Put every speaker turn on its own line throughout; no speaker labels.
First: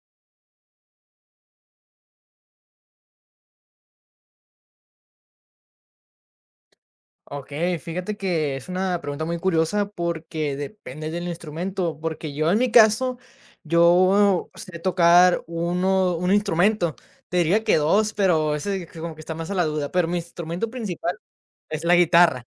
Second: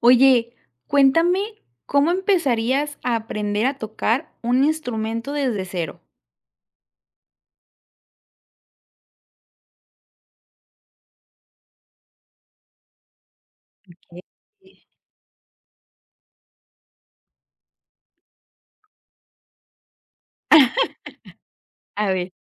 Oye, cuéntame, ¿cómo empezarías a aprender a tocar un instrumento desde cero?
Ok, fíjate que es una pregunta muy curiosa porque depende del instrumento, porque yo en mi caso,
Okey.
yo sé tocar un instrumento, te diría que dos, pero ese que como que está más a la duda, pero mi instrumento principal es la
A ver,
guitarra,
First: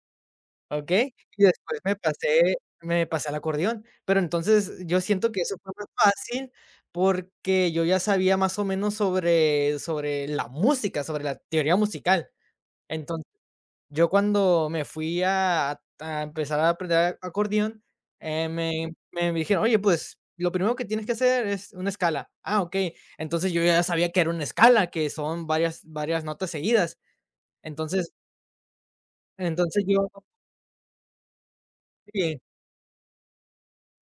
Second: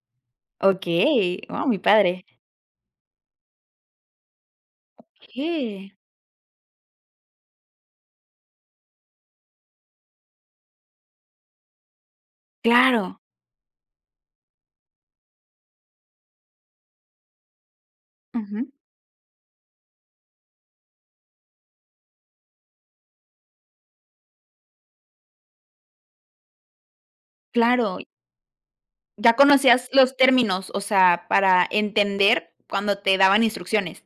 ¿ok? Y
okey, wow, mi
después me
padre.
pasé, me pasé al acordeón, pero entonces yo siento que eso fue más
Okey,
fácil porque yo ya sabía más o menos sobre la música, sobre la teoría musical.
claro,
Yo cuando me fui a empezar a aprender acordeón,
ujú,
me dijeron: "Oye, pues, lo primero que tienes que hacer es una escala". Ah, okey. Entonces, yo ya sabía que era una escala, que son varias notas seguidas.
claro.
Entonces
Ya
entonces
conocías
yo
los términos, o sea, para
sí.
entender cuando te daban instrucciones.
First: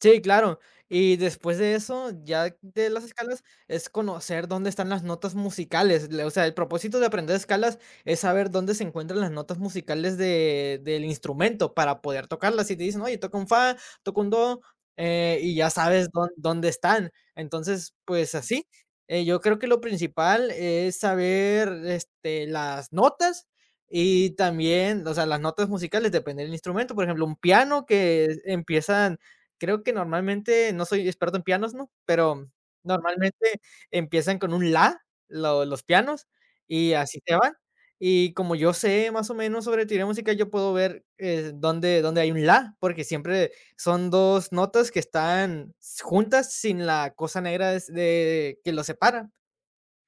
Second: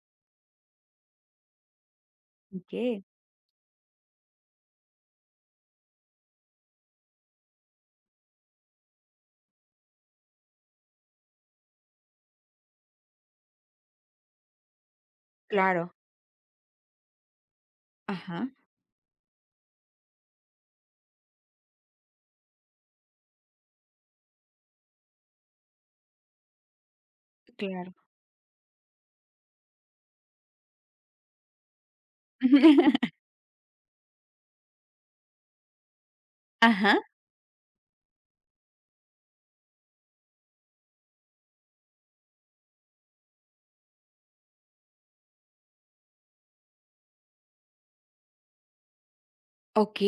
Sí, claro. Y después de eso, ya de las
Okey,
escalas, es conocer dónde están las notas musicales. O sea, el propósito de aprender escalas es saber dónde se encuentran las notas musicales del instrumento para poder tocarlas. Y te dicen, oye, toca un fa, toca un do, y ya
claro,
sabes dónde están. Entonces, pues
ajá,
así. Yo creo que lo principal es saber este, las notas. Y también, o sea, las notas musicales depende del instrumento. Por ejemplo, un piano
claro.
que empiezan. Creo que normalmente, no soy experto en pianos, ¿no? Pero normalmente empiezan con un la, lo los pianos, y
Ajá,
así se van. Y como yo sé más o menos sobre teoría musical, yo puedo ver, dónde hay un la, porque siempre son 2 notas que están juntas sin la cosa negra des de que los separa.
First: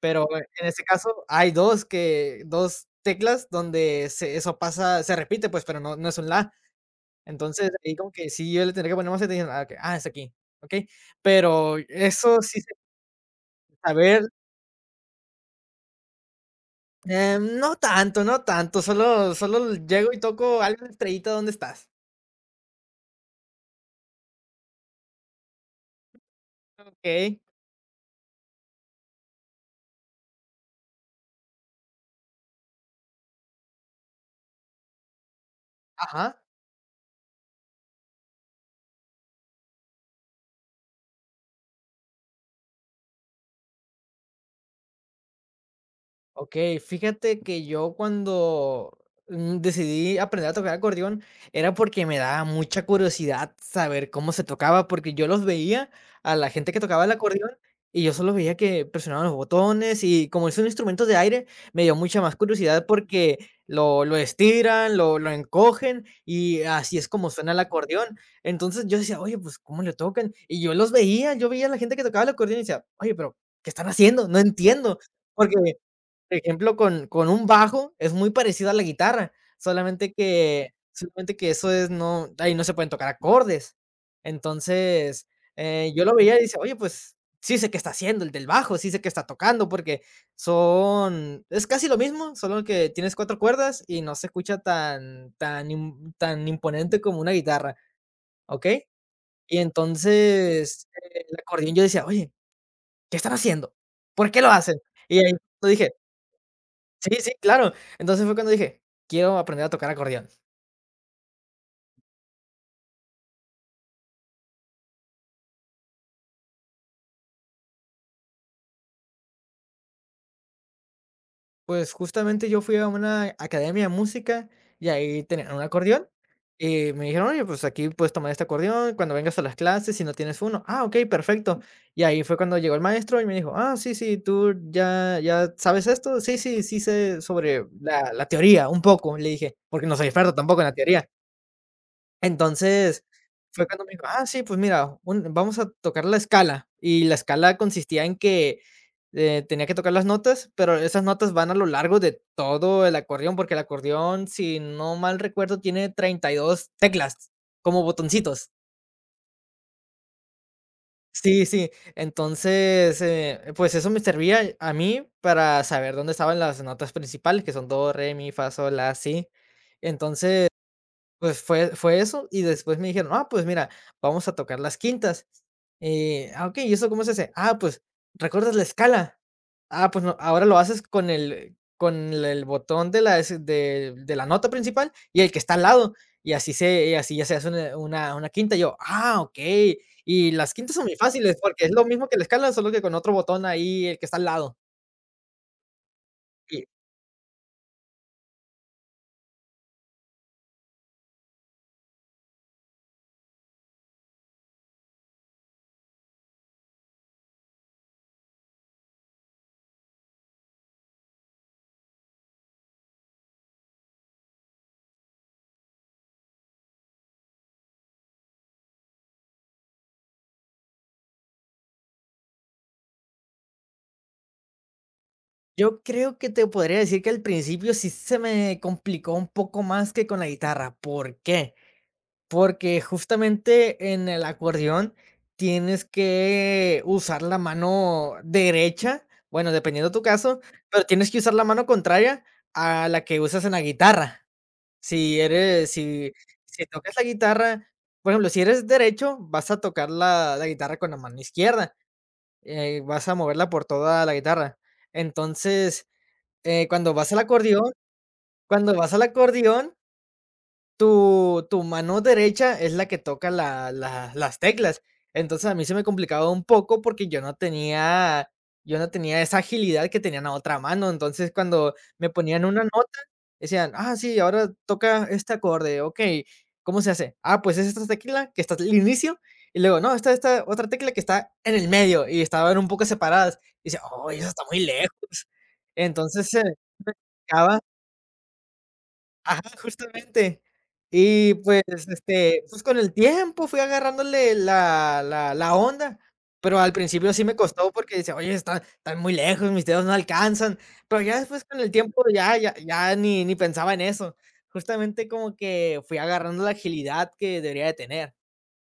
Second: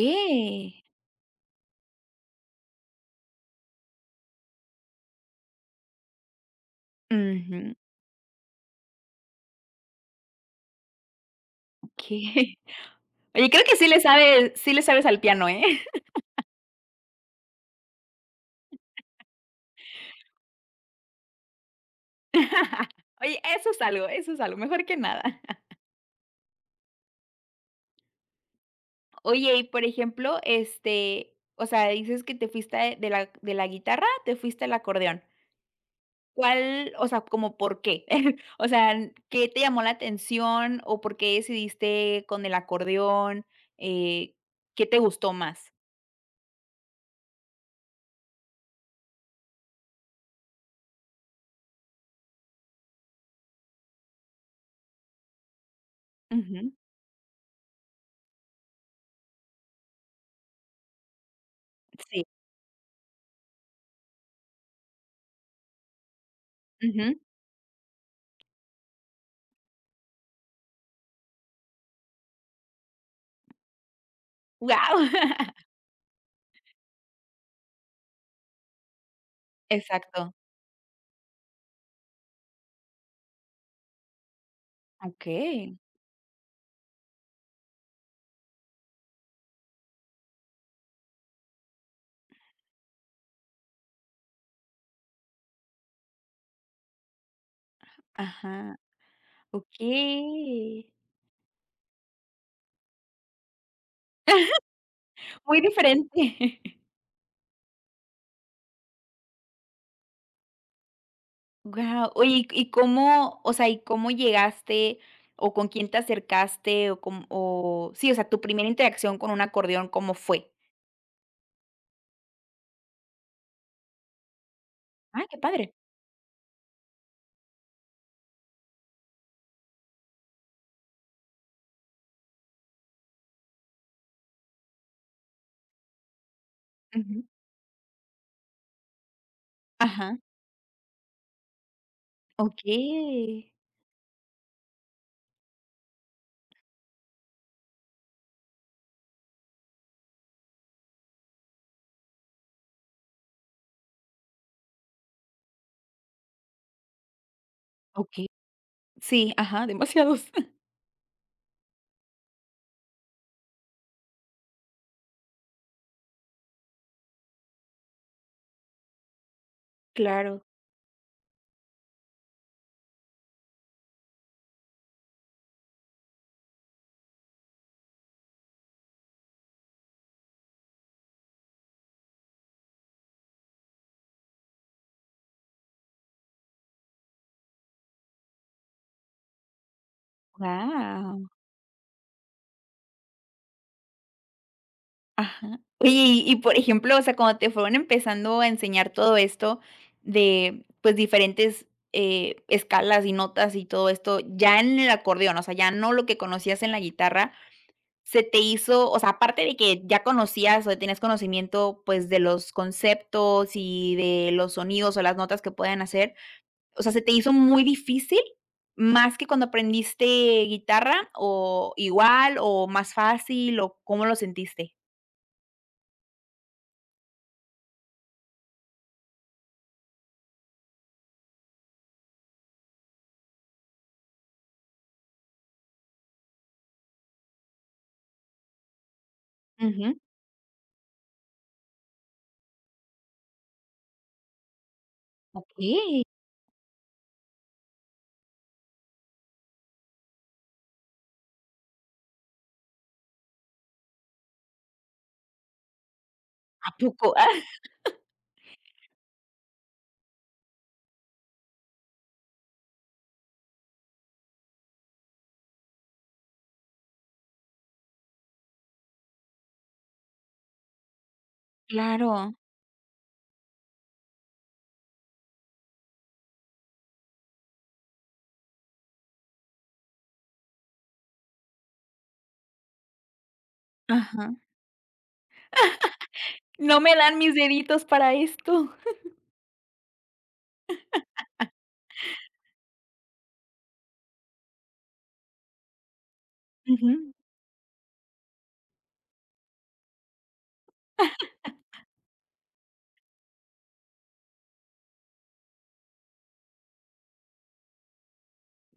Pero en este caso hay 2 teclas donde se eso pasa, se repite, pues, pero no es un la. Entonces,
ujú,
ahí como que sí, yo le tendría que poner más atención, ah, okey, ah, es aquí, okey, pero eso
okey.
sí,
Oye, creo que sí le
saber,
sabes sí le sabes al piano, ¿eh?
no tanto, no tanto, solo llego y toco algo, de estrellita, ¿dónde estás?
Oye, eso es algo, mejor que nada.
Okey,
Oye, y por ejemplo, o sea, dices que te fuiste de la guitarra, te fuiste al acordeón.
ajá.
¿Cuál, o sea, como por qué? O sea, ¿qué te llamó la atención o por qué decidiste con el acordeón? Eh, ¿Qué te gustó más?
Okey, fíjate que yo decidí aprender a tocar acordeón, era porque me daba mucha curiosidad saber cómo se tocaba, porque yo los veía a la gente
Ujú,
que tocaba el acordeón, y yo solo veía que presionaban los botones, y como es un instrumento de aire, me dio mucha
sí,
más curiosidad porque lo estiran, lo encogen, y así es
wow.
como suena el acordeón. Entonces, yo decía: "Oye, pues, ¿cómo le tocan?". Y yo los veía, yo veía a la gente que tocaba el acordeón y decía: "Oye, pero, ¿qué están haciendo? No entiendo". Porque por ejemplo, con un bajo es muy parecido a la guitarra,
Exacto.
solamente que eso es no ahí no se pueden tocar acordes. Entonces,
Okey.
yo lo veía y dice: "Oye, pues, sí sé qué está haciendo el del bajo, sí sé qué está tocando", porque son es casi lo mismo, solo que tienes 4 cuerdas y no se escucha tan imponente como una guitarra, ¿ok?
Ajá,
Y
okey.
entonces, el acordeón yo decía: "Oye, ¿qué están haciendo? ¿Por qué lo hacen?". Y ahí
Muy
yo dije:
diferente.
Sí, sí, claro. Entonces fue cuando dije: "Quiero aprender a tocar acordeón".
Guau. Oye, ¿y cómo, o sea, y cómo llegaste o con quién te acercaste o cómo o sí, o sea, tu primera interacción con un acordeón, ¿cómo fue?
Pues, justamente yo fui a una academia de música y ahí
Ah, qué
tenían un
padre.
acordeón, y me dijeron: "Oye, pues aquí puedes tomar este acordeón cuando vengas a las clases si no tienes uno". "Ah, okey, perfecto". Y ahí fue cuando llegó el maestro y me dijo: "Ah, sí, sí, ¿tú ya sabes esto?". "Sí, sí, sí sé
Ujú.
sobre la teoría, un poco", le dije, porque no soy
Ajá.
experto tampoco en la teoría. Entonces,
Okey.
fue cuando me dijo: "Ah, sí, pues mira, un vamos a tocar la escala", y la escala consistía en que, tenía que tocar las notas, pero esas notas van a lo largo de todo el acordeón, porque el acordeón, si no mal recuerdo, tiene 32 teclas, como
Okey.
botoncitos.
Sí, ajá, demasiados.
Sí, sí. Entonces, pues eso me servía a mí para saber dónde estaban las notas principales, que son do, re, mi, fa, sol, la, si.
Claro.
Entonces pues fue eso, y después me dijeron: "Ah, pues mira, vamos a tocar las quintas". Ah, ok, ¿y eso cómo se hace? Ah, pues, ¿recuerdas la escala? Ah, pues no, ahora lo haces con el botón de la nota principal y el que está al lado, y así ya se hace una quinta. Y yo: "Ah, ok". Y las quintas son muy
Guau.
fáciles porque es lo mismo que la escala, solo que con otro botón ahí, el que está al lado.
Ajá. Oye, y por ejemplo, o sea, cuando te fueron empezando a enseñar todo esto de, pues, diferentes, escalas y notas y todo esto, ya en el acordeón, o sea, ya no lo que conocías en la guitarra. Se te hizo, o sea, aparte de que ya conocías o tenías conocimiento, pues, de los conceptos y de los sonidos o las notas que pueden hacer, o sea, ¿se te hizo muy difícil, más que cuando aprendiste guitarra, o igual, o más fácil, o cómo lo sentiste?
Yo creo que te podría decir que al principio sí se me complicó un poco más que con la guitarra. ¿Por qué? Porque justamente en el acordeón tienes que usar la mano derecha, bueno, dependiendo de
Ujú.
tu caso, pero tienes que usar la mano contraria a la que usas en la guitarra. Si eres,
Okey.
si, si tocas la guitarra, por ejemplo, si eres derecho, vas a tocar la guitarra con la mano izquierda, vas a moverla por toda la guitarra. Entonces, eh,
¿A
cuando vas
poco?
al acordeón cuando vas al acordeón, tu mano derecha es la que toca la las teclas. Entonces, a mí se me complicaba un poco porque yo no tenía esa agilidad que tenían en la otra mano. Entonces, cuando me
Claro.
ponían una nota, decían: "Ah, sí, ahora toca este acorde, okey, ¿cómo se hace? Ah, pues es esta tecla que está al inicio, y luego no, está esta otra tecla que está en el medio", y estaban un poco separadas. Y decía: "Oye, eso
Ajá.
está muy lejos". Entonces, se
No me dan mis deditos para esto.
Ajá, justamente. Y pues, este, pues con el tiempo fui agarrándole la onda, pero al
Ujú.
principio sí me costó porque decía: "Oye, están muy lejos, mis dedos no alcanzan", pero ya después con el tiempo ya ni pensaba en eso. Justamente como que fui agarrando la agilidad que debería de tener.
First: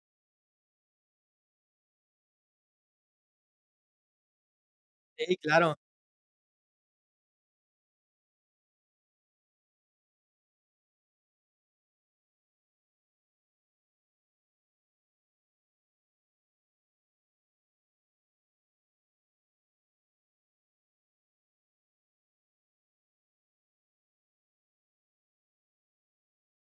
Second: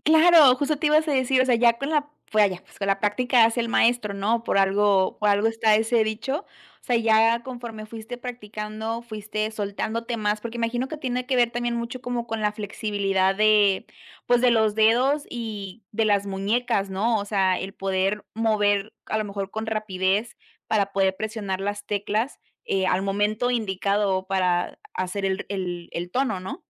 Claro, justo te ibas a decir, o sea, ya con la pues ya, pues con la práctica hace el maestro, ¿no? Por algo por
Sí,
algo está
claro.
ese dicho. O sea, ya conforme fuiste practicando, fuiste soltándote más, porque imagino que tiene que ver también mucho como con la flexibilidad de, pues, de los dedos y de las muñecas, ¿no? O sea, el poder mover, a lo mejor con rapidez, para poder presionar las teclas, al momento indicado para hacer el tono, ¿no?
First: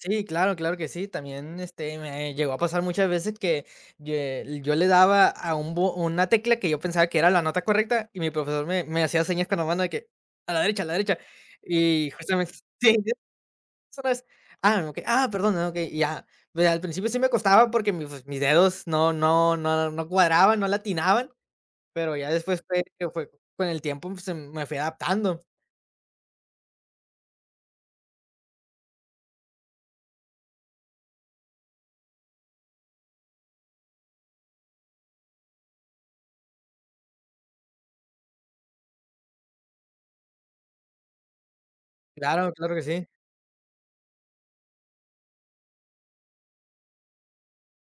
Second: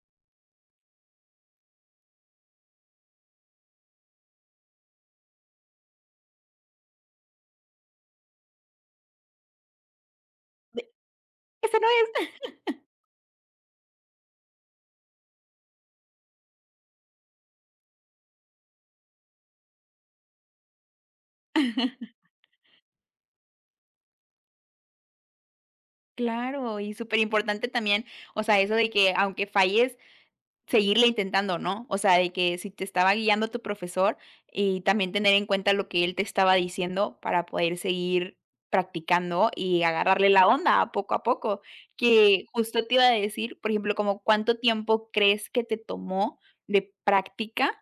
Sí, claro, claro que sí. También, este, me llegó a pasar muchas veces que le daba a una tecla que yo pensaba que era la nota correcta y mi profesor me hacía señas con la mano de que a la derecha, a
De,
la derecha.
¡ese no
Y
es!
justamente, sí, eso no es. Ah, ok, ah, perdón, ah, ok, y ya. Pero al principio sí me costaba porque pues, mis dedos no cuadraban, no latinaban, pero ya después fue- con el tiempo pues, se me fui adaptando.
Claro, y súper importante también, o sea, eso de que aunque falles, seguirle intentando, ¿no? O sea, de que si te estaba guiando tu profesor y también tener en cuenta lo que él te estaba diciendo para poder seguir practicando y agarrarle la onda a poco a poco. Que
Claro, claro que
justo te iba
sí.
a decir, por ejemplo, como cuánto tiempo crees que te tomó de práctica,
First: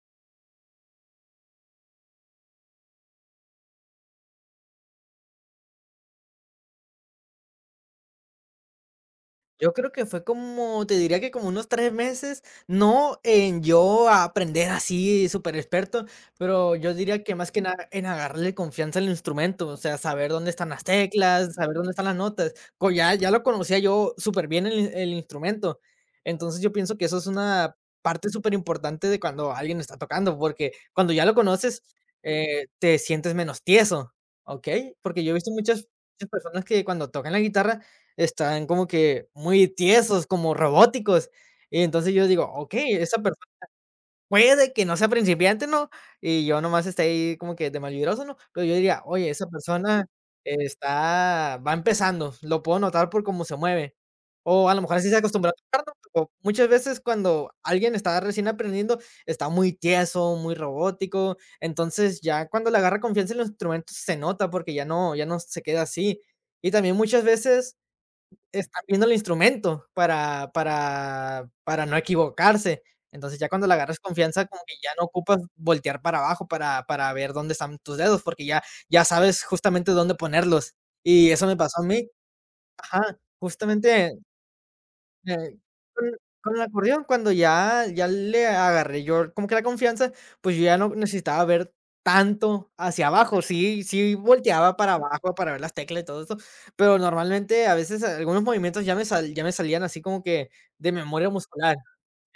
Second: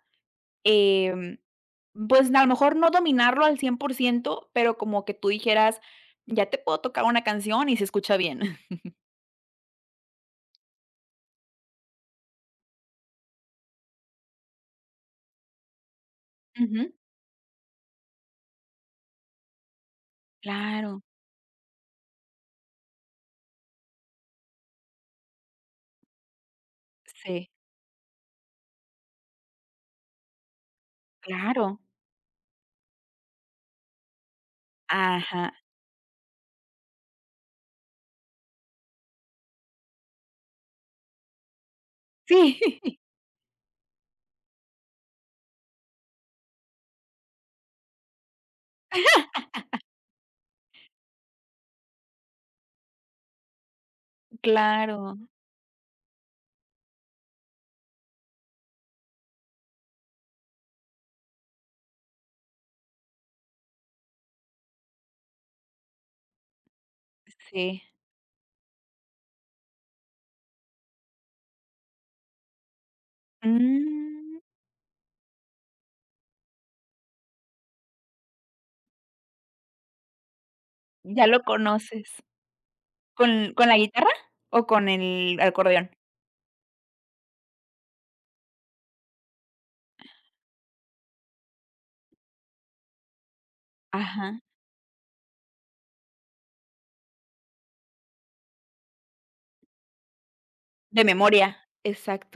em, pues a lo mejor no dominarlo al 100%, pero como que tú dijeras, ya te puedo tocar una canción y se escucha bien.
Yo creo que fue como, te diría que como unos 3 meses, no en yo a aprender así súper experto, pero yo
Ujú.
diría que más que nada en agarrarle confianza al instrumento, o sea, saber dónde están las
Claro,
teclas, saber dónde están las notas, co ya lo conocía yo superbién el instrumento. Entonces, yo pienso que eso es
sí,
una parte súper importante de cuando alguien está tocando, porque cuando ya lo
claro.
conoces, te sientes menos tieso, ¿okey? Porque yo he visto
Ajá.
muchas personas que cuando tocan la guitarra están como que muy tiesos, como robóticos. Y entonces yo digo:
Sí,
"Okey, esa persona puede que no sea principiante, ¿no?". Y yo nomás esté ahí como que de malvibroso, ¿no? Pero yo diría: "Oye, esa persona está va empezando, lo puedo notar por cómo se mueve". O a lo mejor así se
claro,
acostumbró a tocar, ¿no? Pero muchas veces cuando alguien está recién aprendiendo, está muy tieso, muy robótico. Entonces, ya cuando le agarra confianza en los instrumentos se nota porque ya no se queda así. Y también muchas veces
sí.
están viendo el instrumento para no equivocarse. Entonces, ya cuando le agarras
Mm,
confianza, como que ya no ocupas voltear para abajo para ver dónde están tus dedos, porque ya ya sabes justamente dónde ponerlos.
ya
Y
lo
eso me pasó a
conoces.
mí. Ajá,
¿Con la guitarra
justamente
o con el
eh,
acordeón?
con con el acordeón, cuando ya le agarré yo como que la confianza, pues, yo ya no necesitaba ver tanto hacia abajo. Sí, sí
Ajá,
volteaba para abajo para ver las teclas y todo eso, pero normalmente, a veces, algunos movimientos ya me salían así como que de
de
memoria
memoria,
muscular.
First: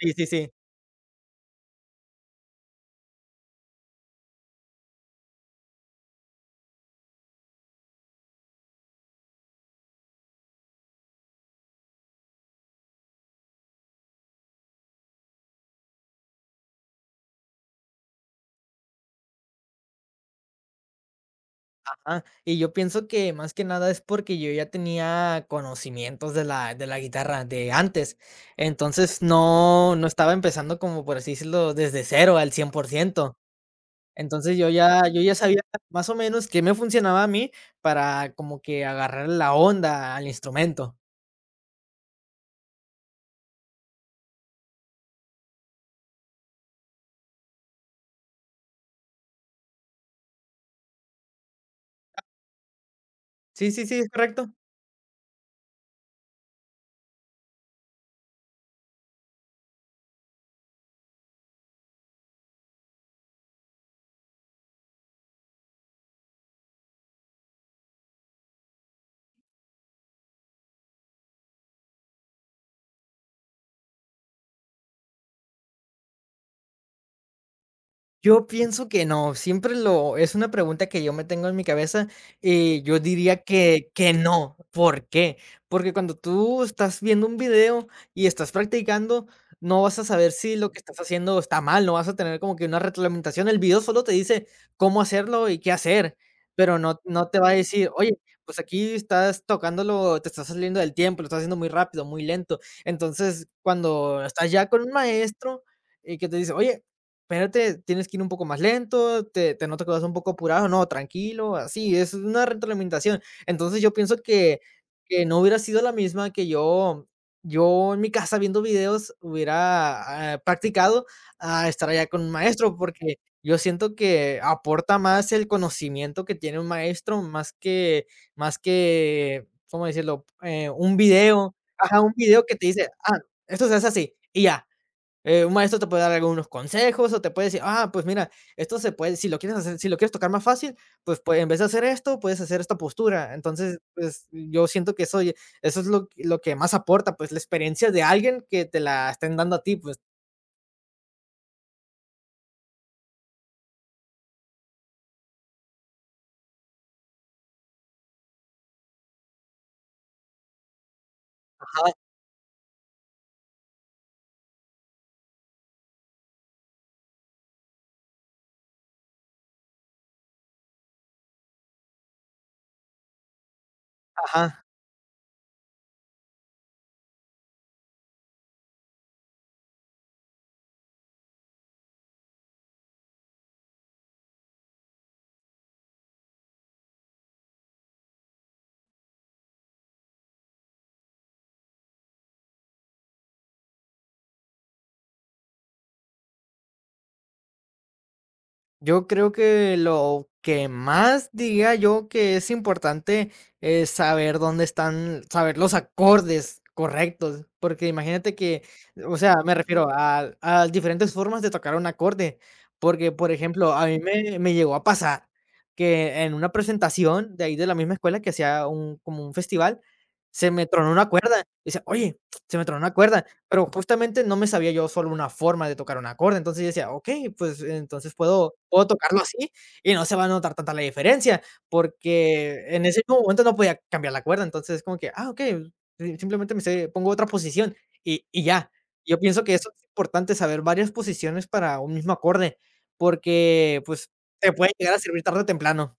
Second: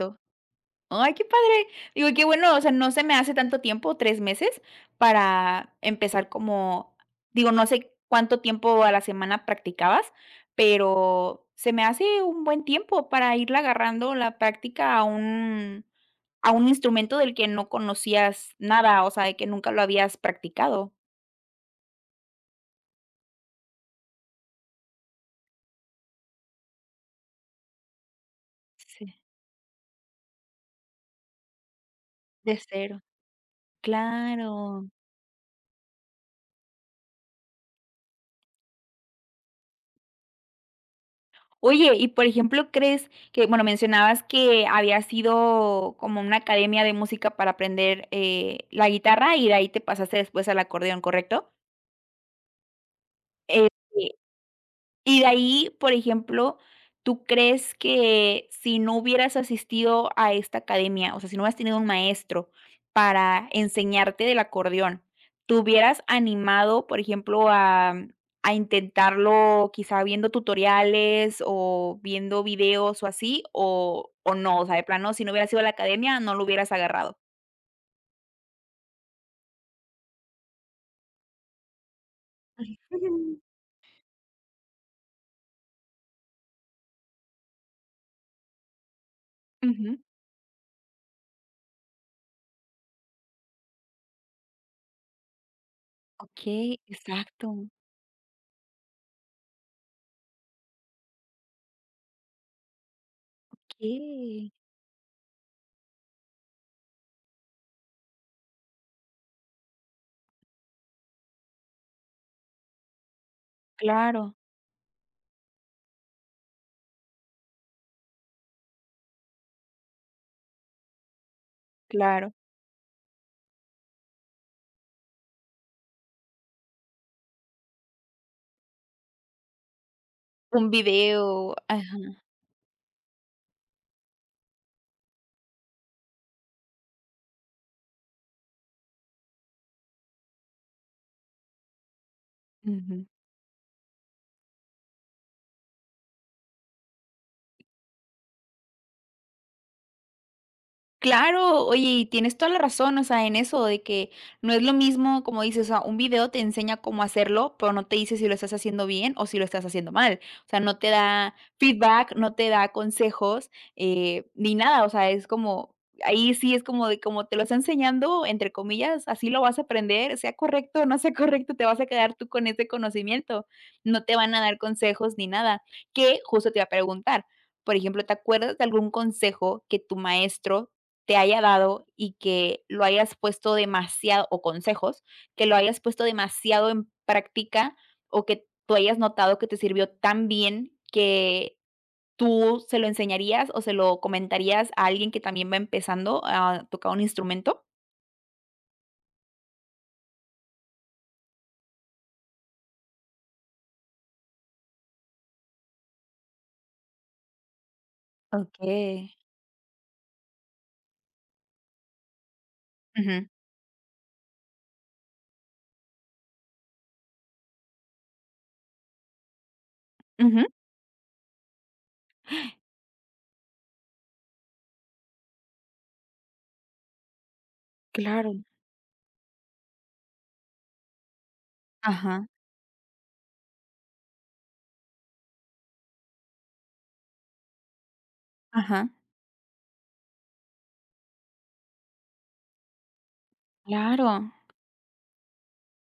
Sí, sí, sí.
Ay, qué padre. Digo, y qué bueno, o sea, no se me hace tanto tiempo, 3 meses, para empezar como digo, no sé cuánto tiempo a la semana practicabas, pero se me hace un buen tiempo para irle agarrando la práctica a un instrumento del que no conocías nada, o sea, de que nunca lo habías practicado.
Ajá. Y yo pienso que más que nada es porque yo ya tenía conocimientos de la guitarra de antes. Entonces,
Sí,
no estaba empezando como, por así decirlo, desde cero al
de
cien por
cero.
ciento. Entonces,
Claro.
yo ya sabía más o menos qué me funcionaba a mí para como que agarrar la onda al instrumento.
Oye, y por ejemplo, ¿crees que, bueno, mencionabas que había sido como una academia de música para aprender, la guitarra y de ahí te pasaste después al acordeón, correcto? Este,
Sí, sí, sí, es correcto.
y de ahí, por ejemplo, ¿tú crees que si no hubieras asistido a esta academia, o sea, si no hubieras tenido un maestro para enseñarte del acordeón, te hubieras animado, por ejemplo, a intentarlo quizá viendo tutoriales o viendo videos o así, o no? O sea, de plano, si no hubieras ido a la academia, no lo hubieras agarrado.
Yo pienso que no, siempre lo es una pregunta que yo me tengo en mi cabeza y yo
Ujú.
diría que no, ¿por qué? Porque cuando tú estás viendo un video y estás practicando, no vas
Ujú.
a saber si lo que estás haciendo está mal, no vas a tener como que una retroalimentación, el video solo te dice cómo hacerlo y qué hacer, pero
Okey,
no te va a
exacto.
decir: "Oye, pues aquí estás tocándolo, te estás saliendo del tiempo, lo estás haciendo muy rápido, muy lento". Entonces, cuando estás
Okey.
ya con un maestro y que te dice: "Oye, espérate, tienes que ir un poco más lento, te noto que vas un poco apurado, no, tranquilo, así", es una retroalimentación. Entonces yo pienso
Claro,
que no hubiera sido la misma que yo en mi casa viendo videos hubiera ah, practicado a estar allá con un
claro.
maestro, porque yo siento que aporta más el conocimiento que tiene un maestro, más que, ¿cómo decirlo?
Un
Un video,
video.
ajá, un
Ajá.
video que te dice, ah, esto se hace así, y ya. Un maestro te puede dar algunos consejos o te puede decir, ah, pues mira, esto se puede, si lo quieres hacer, si lo quieres tocar más fácil, pues, en vez de hacer esto, puedes hacer esta
Ujú.
postura. Entonces, pues yo siento que eso, eso es lo que más aporta, pues la experiencia de alguien que te la estén dando a ti, pues,
Claro, oye, y tienes toda la razón, o sea, en eso de que no es lo mismo, como dices, o sea, un video te enseña cómo hacerlo, pero no te dice si lo estás haciendo bien o si lo estás haciendo mal. O sea, no te da
ajá,
feedback, no te da consejos, ni nada. O sea, es como, ahí sí es como de como te lo está enseñando, entre comillas, así lo vas a aprender, sea correcto o no sea correcto, te vas a quedar tú con ese conocimiento. No te van a dar
ajá.
consejos ni nada. Que justo te iba a preguntar. Por ejemplo, ¿te acuerdas de algún consejo que tu maestro te haya dado y que lo hayas puesto demasiado o consejos, que lo hayas puesto demasiado en práctica o que tú hayas notado que te sirvió tan bien que tú se lo enseñarías o se lo comentarías a alguien que también va empezando a tocar un instrumento?
Yo creo que lo que más diría yo que es importante es saber dónde están, saber los acordes correctos, porque imagínate que,
Okay.
o sea, me refiero a diferentes formas de tocar un acorde, porque,
Ujú,
por ejemplo, a mí me llegó a pasar que en una presentación de ahí de la misma escuela que hacía un, como un festival,
ujú.
se me tronó una cuerda. Dice, oye, se me tronó una cuerda. Pero justamente no me sabía yo solo una forma de tocar un acorde, entonces yo decía: "Okey, pues entonces
Claro.
puedo tocarlo así y no se va a notar tanta la diferencia",
Ajá,
porque en ese mismo momento no podía cambiar la cuerda, entonces como que: "Ah, okey, si simplemente me sé pongo otra posición y ya".
ajá,
Yo pienso que eso es importante, saber varias posiciones para un mismo acorde, porque, pues,
claro.
te puede llegar a servir tarde o temprano.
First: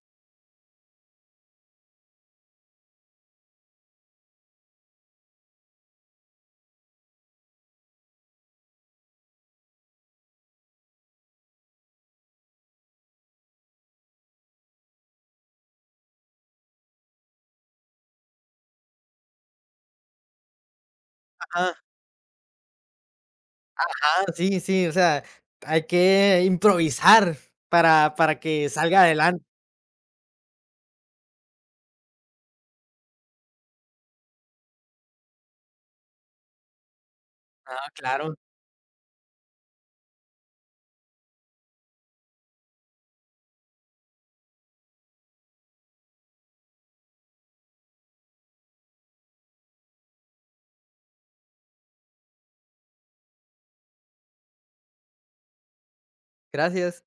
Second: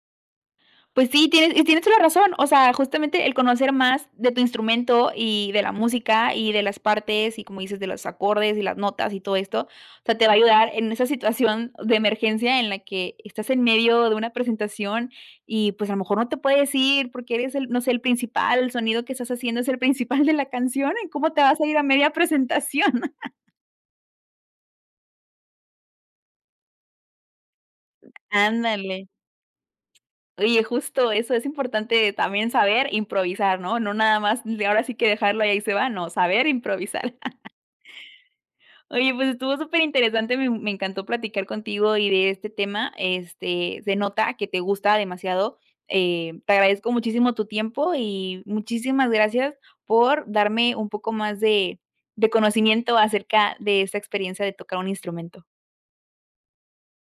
Pues sí, tienes toda la razón. O sea, justamente el conocer más de tu instrumento y de la música y de las partes y, como dices, de los acordes y las notas y todo esto, o sea, te va a ayudar en esa situación de emergencia en la que estás en medio de una presentación y, pues, a lo mejor no te puedes ir porque eres el, no sé, el principal, el sonido que estás haciendo es el principal de la canción, ¿y cómo te vas a
Ajá,
ir a media presentación?
ajá, sí, sí, o sea, hay que improvisar para que salga
Ándale.
adelante.
Oye, justo eso es importante también saber improvisar, ¿no? No nada más de ahora sí que dejarlo y ahí se va, no, saber improvisar.
Ah, claro,
Oye, pues estuvo súper interesante, me me encantó platicar contigo y de este tema, se nota que te gusta demasiado. Te agradezco muchísimo tu tiempo y muchísimas gracias por darme un poco más de conocimiento acerca de esta experiencia de tocar un instrumento.
gracias.